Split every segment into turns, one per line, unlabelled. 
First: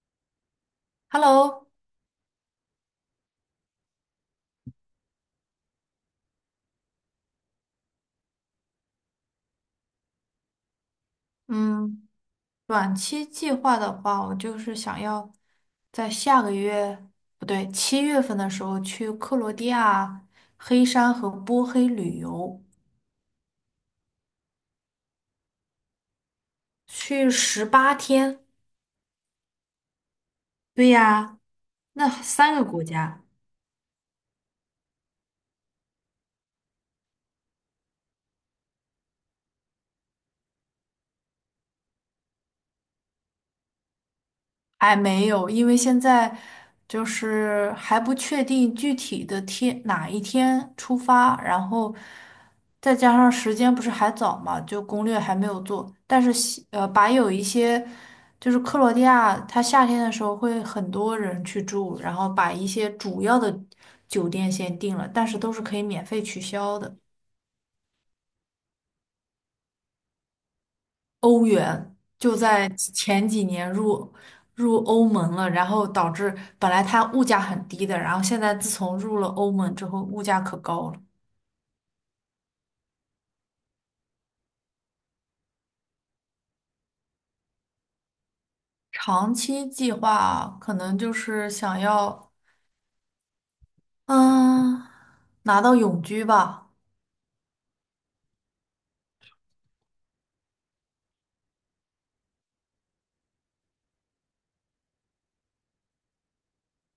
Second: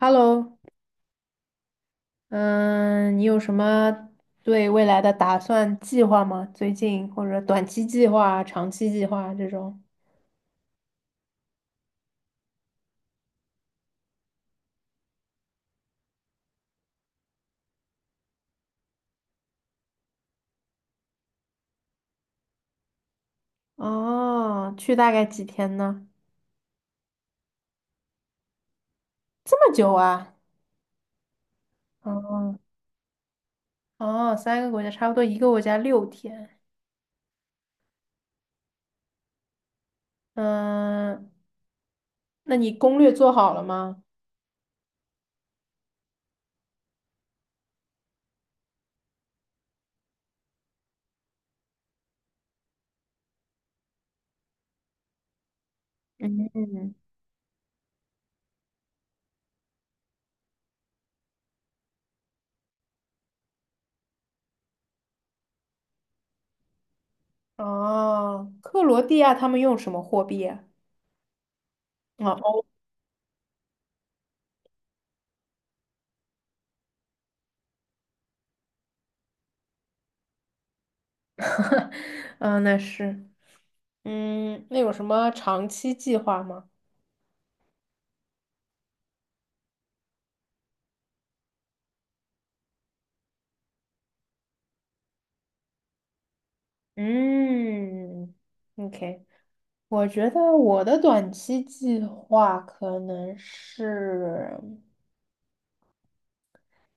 Hello.
Hello，
嗯，你有什么对未来的打算计划吗？最近或者短期计划、长期计划这种？
嗯，短期计划的话，我就是想要在下个月，不对，七月份的时候去克罗地亚黑山和波黑旅游，
哦，去大概几天呢？
去18天。
这么久啊？
对呀，那三
哦
个国家。
哦，三个国家，差不多一个国家六天。嗯，那你攻略做好了吗？
还没有，因为现在就是还不确定具体的哪一天出发，然后再加上时间不是还早嘛，就攻略还没有做。但是
嗯。
把有一些就是克罗地亚，它夏天的时候会很多人去住，然后把一些主要的酒店先定了，但是都是可以免费取消的。
哦，克罗地亚他们用什么货币啊？
欧元
哦，
就
欧。
在前几年入欧盟了，然后导致本来它物价很低的，然后现在自从入了欧盟之后，物价可高了。
嗯，那是。嗯，那有什么长期计划吗？
长期计划可能就是想要，嗯，拿到永居吧。
嗯，OK，我觉得我的短期计划可能是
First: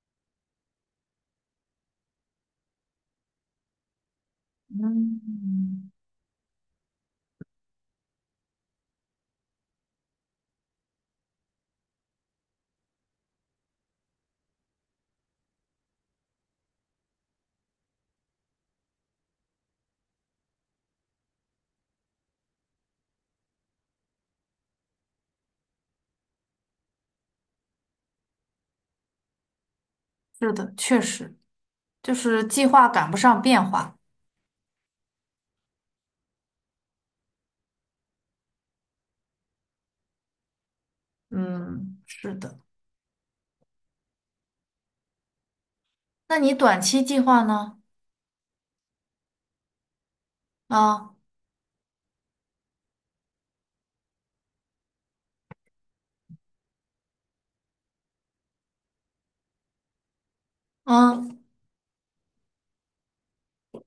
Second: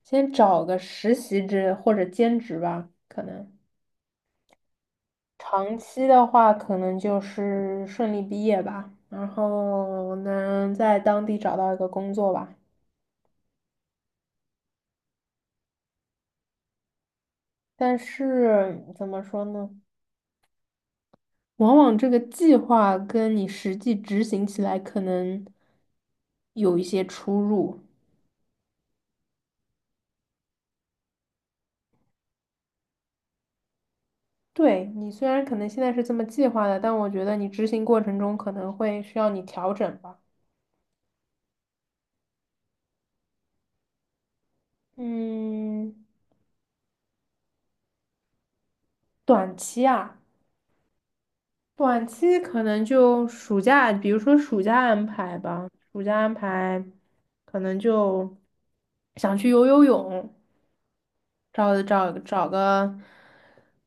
先找个实习制或者兼职吧，可能长
嗯，
期的话可能就是顺利毕业吧，然后能在当地找到一个工作吧。但是怎么说呢？往往这个计划跟你实际执行起来可能有一些出入。
是的，确实，就是计划赶不上变化。
对，你虽然可能现在是这么计划的，但我觉得你执行过程中可能会需要你调整吧。
嗯，是的。
嗯，
那你短期计划呢？
短期啊，
啊，
短期可能就暑假，比如说暑假安排吧，暑假安排可能就想去游游泳，
嗯
找个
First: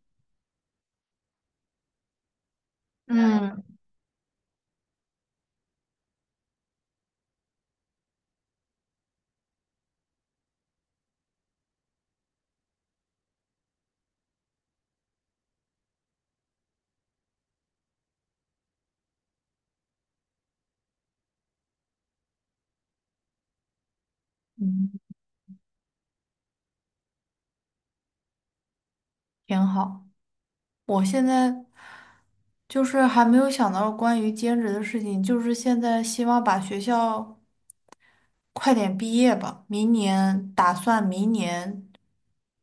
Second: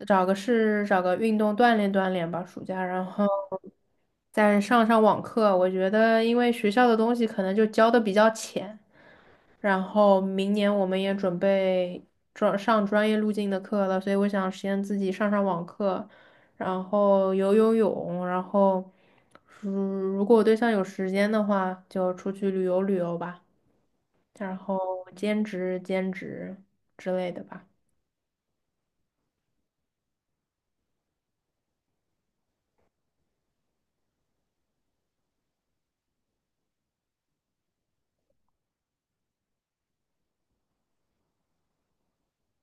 找个事，找个运动锻炼锻炼吧，暑假，然后
嗯
再上上网课。我觉得，因为学校的东西可能就教的比较浅，然后明年我们也准备专上专业路径的课了，所以我想先自己上上网课，然后游游泳，然后如果我对象有时间的话，就出去旅游旅游吧，然后
嗯，
兼职兼职之类的吧。
挺好。我现在就是还没有想到关于兼职的事情，就是现在希望把学校快点毕业吧，明年打算明年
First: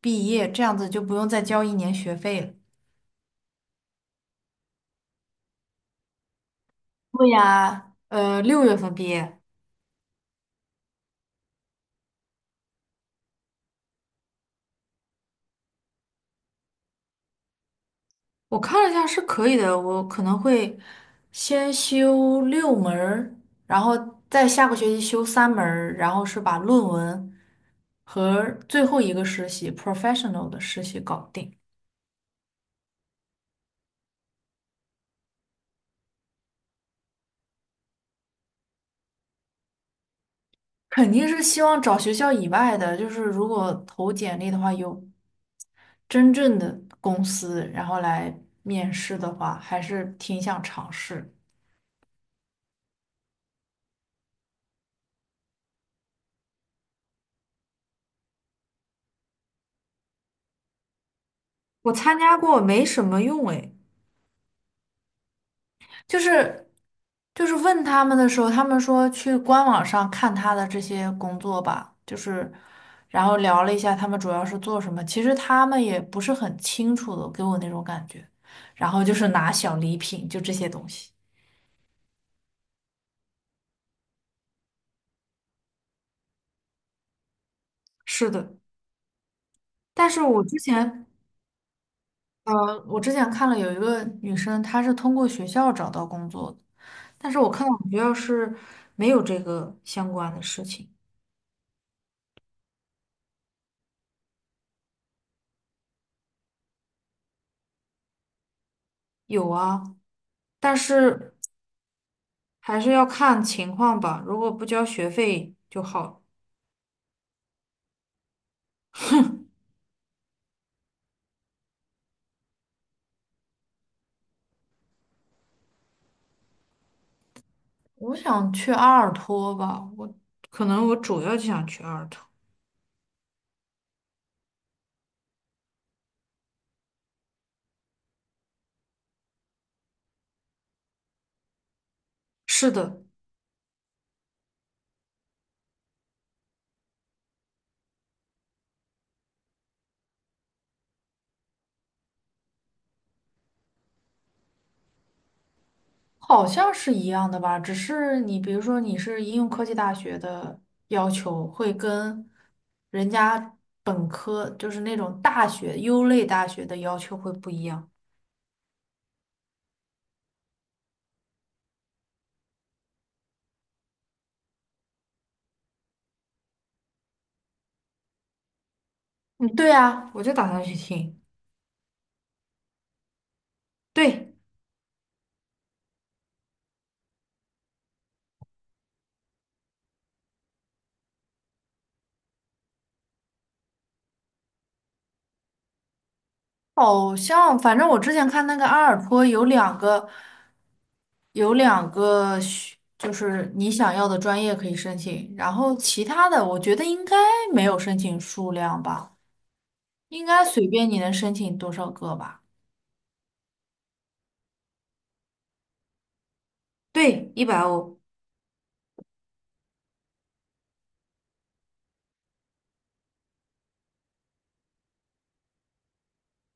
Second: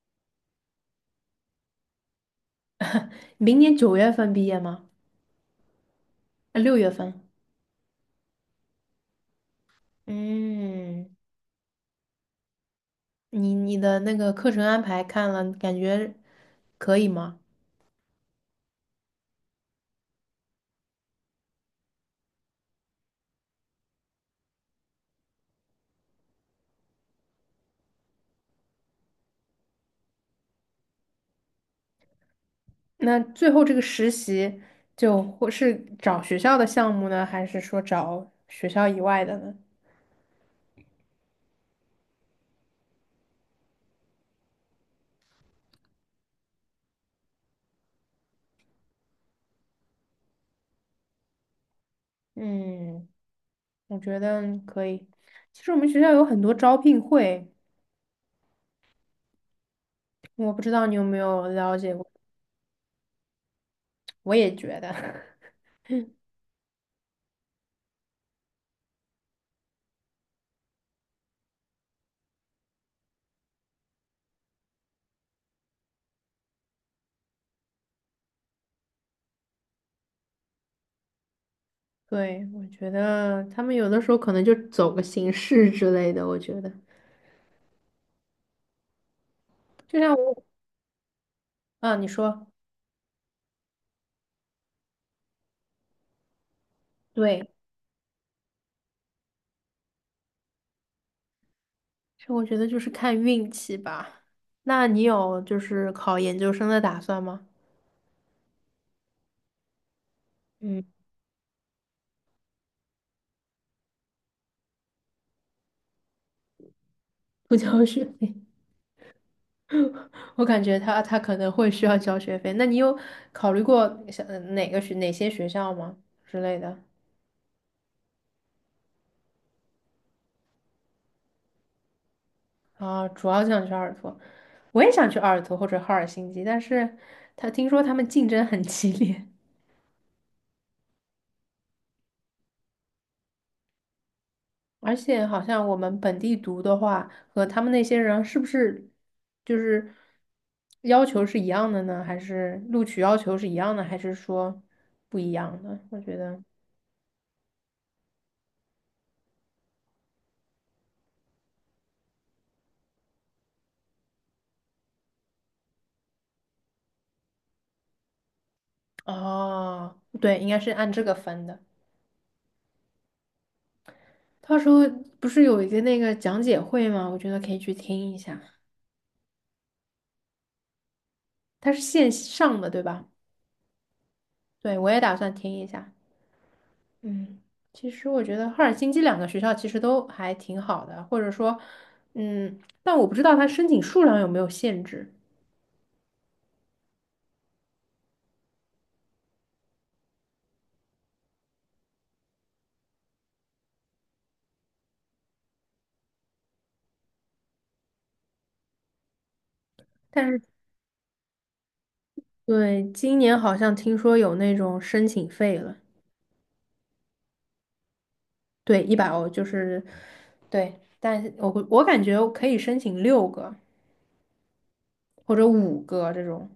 毕业，这样子就不用再交一年学费了。
明年九月份毕业吗？啊，六月份。
对呀，六月份毕业，
嗯，你的那个课程安排看了，感觉可以吗？
我看了一下是可以的，我可能会先修六门儿，然后再下个学期修三门儿，然后是把论文和最后一个实习 professional 的实习搞定。
那最后这个实习就或是找学校的项目呢，还是说找学校以外的呢？
肯定是希望找学校以外的，就是如果投简历的话，有真正的公司，然后来面试的话，还是挺想尝试。
嗯，我觉得可以。其实我们学校有很多招聘会，我不知道你有没有了
我
解过。
参加过，没什么用诶。
我也觉得。
就是就是问他们的时候，他们说去官网上看他的这些工作吧，就是然后聊了一下他们主要是做什么，其实他们也不是很清楚的，给我那种感觉。然后就是拿小礼品，就这些东西。
对，我觉得他们有的时候可能就走个形式之类的。我觉得，
是的，
就
但
像
是
我，
我之前
啊，你说。
呃，我之前看了有一个女生，她是通过学校找到工作的，但是我
对，
看到我们学校是没有这个相关的事情。
所以我觉得就是看运气吧。那你有就是考研究生的打算吗？
有啊，但
嗯。
是还是要看情况吧，如果不交学费就好。
不交学费。我感觉他可能会需要交学费。那你有考虑过想哪个学哪些学校吗之类的？
我想去阿尔托吧，我可能我主要就想去阿尔托。
啊，主要想去阿尔托，我也想去阿尔托或者赫尔辛基，但是他听说他们竞争很激烈。
是的。
而且好像我们本地读的话，和他们那些人是不是就是要求是一样的呢？还是录取要求是一样的？还是说不一样的？我觉得，
好像是一样的吧，只是你比如说你是应用科技大学的要求，会跟人家本科就是那种大学优类大学的要求会不一样。
哦，对，应该是按这个分的。到时候不是有一个那个讲解会吗？我觉得可以去听一下，
嗯，对啊，我就打算去听。
它是线上的，对吧？
对，
对，我也打算听一下。嗯，其实我觉得赫尔辛基两个学校其实都还挺好的，或者说，嗯，但我不知道它申请数量有没有限制。
好像反正我之前看那个阿尔托有两个学，就是你想要的专业可以申请，然后其他的我觉得应该没有申请数量吧，应
但是，
该随便你能申请多少个吧。
对，今年好像听说有那种申请费了。
对，100欧。
对，一百欧就是。对，但是我感觉我可以申请六个或者五个这种，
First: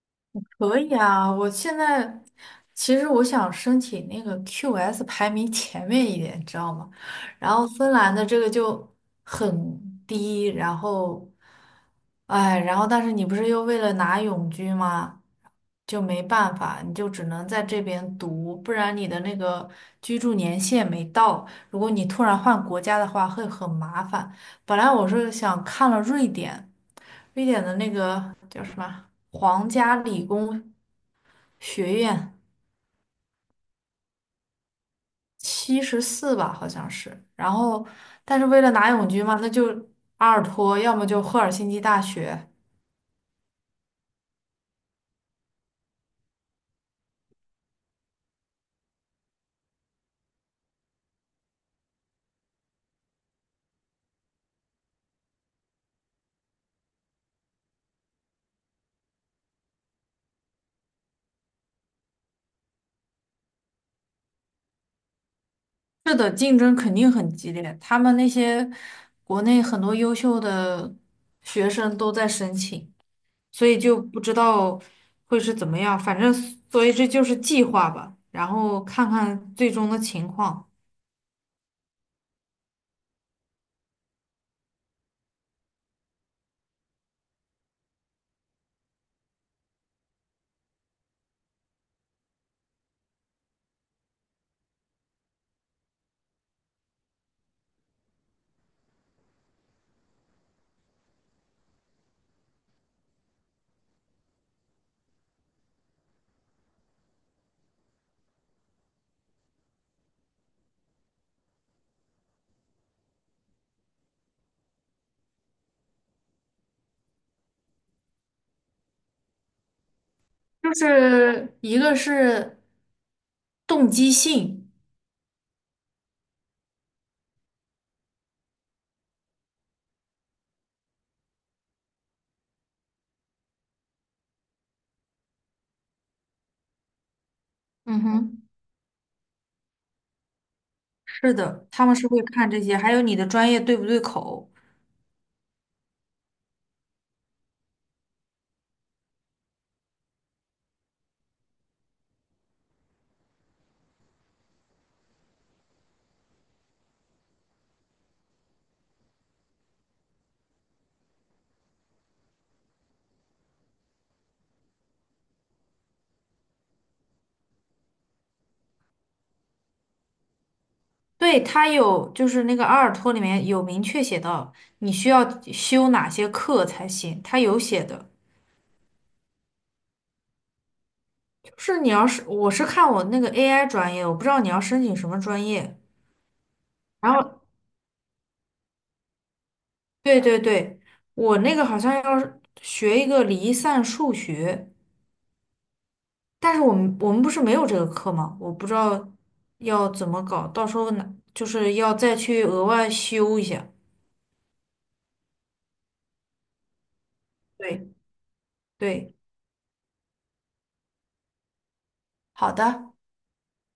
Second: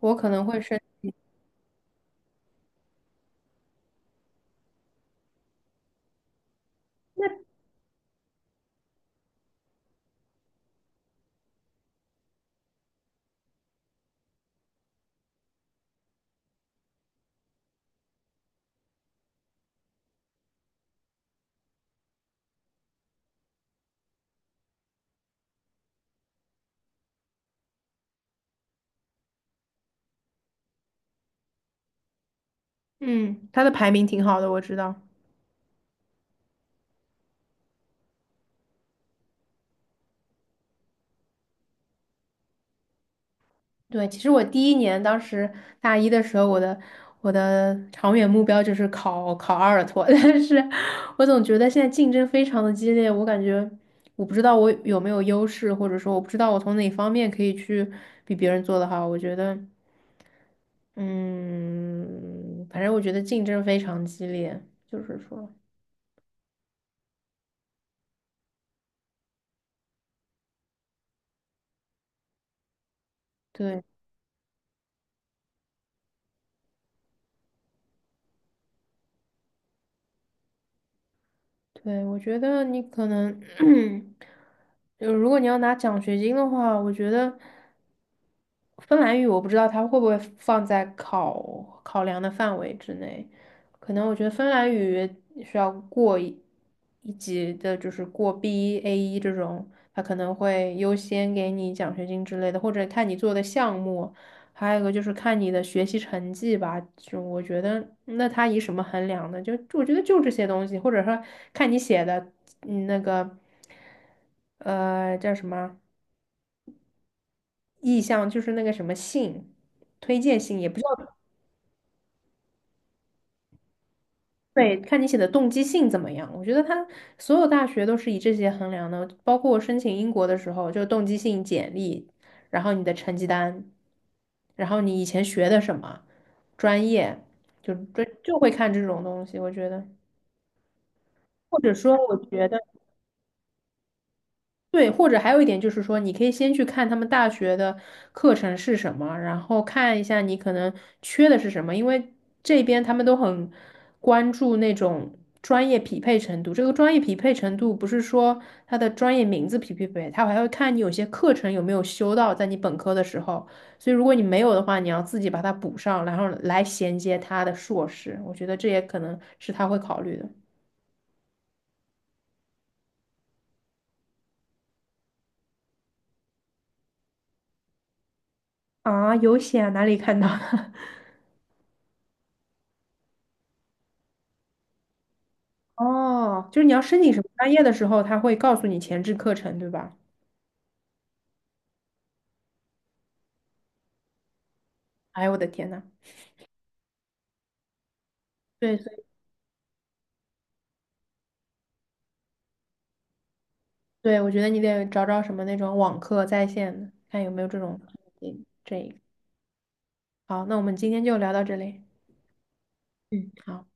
我可能会
可
申。
以啊，我现在其实我想申请那个 QS 排名前面一点，你知道吗？然后芬兰的这个就很低，然后，哎，然后但是你不是又为了拿永居吗？就没办法，你就只能在这边读，不然你的那个居住年限没到，如果你突然换国家的话，会很麻烦。本来我是想看了瑞典。瑞典的那个叫什么皇家理工学院，
嗯，他的排名挺好的，我知道。
74吧，好像是。然后，但是为了拿永居嘛，那就阿尔托，要么就赫尔辛基大学。
对，其实我第一年当时大一的时候，我的长远目标就是考考阿尔托。但是我总觉得现在竞争非常的激烈，我感觉我不知道我有没有优势，或者说我不知道我从哪方面可以去比别人做得好。我觉得，嗯，反正我觉得竞争非常激烈，就是说，
是的，竞争肯定很激烈。他们那些国内很多优秀的学生都在申请，所以
对。
就不知道会是怎么样。反正，所以这就是计划吧，然后看看最终的情况。
对，我觉得你可能，就如果你要拿奖学金的话，我觉得芬兰语我不知道它会不会放在考考量的范围之内，可能我觉得芬兰语需要过一级的，就是过 B1、a 一这种，它可能会优先给你奖学金之类的，或者看你做的项目，还有一个就是看你的学习成绩吧，就我觉得那他以什么衡量呢？就我觉得就这些东西，或者说看你写的那个叫什么啊意向，就是那个什么信，推荐信也
就
不
是一个是动机性，
对，看你写的动机性怎么样。我觉得他所有大学都是以这些衡量的，包括我申请英国的时候，就动机性简历，然后你的成绩单，然后你以前学的什么专业，就
嗯
就就
哼，
会看这种东西。我觉得，
是
或
的，
者
他们
说，
是
我
会
觉
看
得。
这些，还有你的专业对不对口。
对，或者还有一点就是说，你可以先去看他们大学的课程是什么，然后看一下你可能缺的是什么，因为这边他们都很关注那种专业匹配程度。这个专业匹配程度不是说他的专业名字匹不匹配，他还会看你有些课程有没有修到，在你本科的时候。所以如果你没有的话，你要自己把它补上，然后来衔接他的硕士。我觉得这也可能是他会考虑的。
对，他有，就是那个阿尔托里面有明确写到你需要修哪些课才行，他有写的。
啊，有写啊哪里看到的？
就是你要是我是看我那个 AI 专业，我不知道你要申请什么专业。
哦，就是你要申请
然
什么
后，
专业的时候，他会告诉你前置课程，对吧？
对对对，我那个好像要是学一个离散数学。
哎呦，我的天呐！
但是我们不是没有这个课吗？我不知
对，所以
道要怎么搞，到时候呢，就是要再去额外修一下。
对，我觉得你得找找什么那种网课在线的，看有没有这种。
对
这这，
对，
好，那我们今天就聊到这里。
好的。
嗯，好。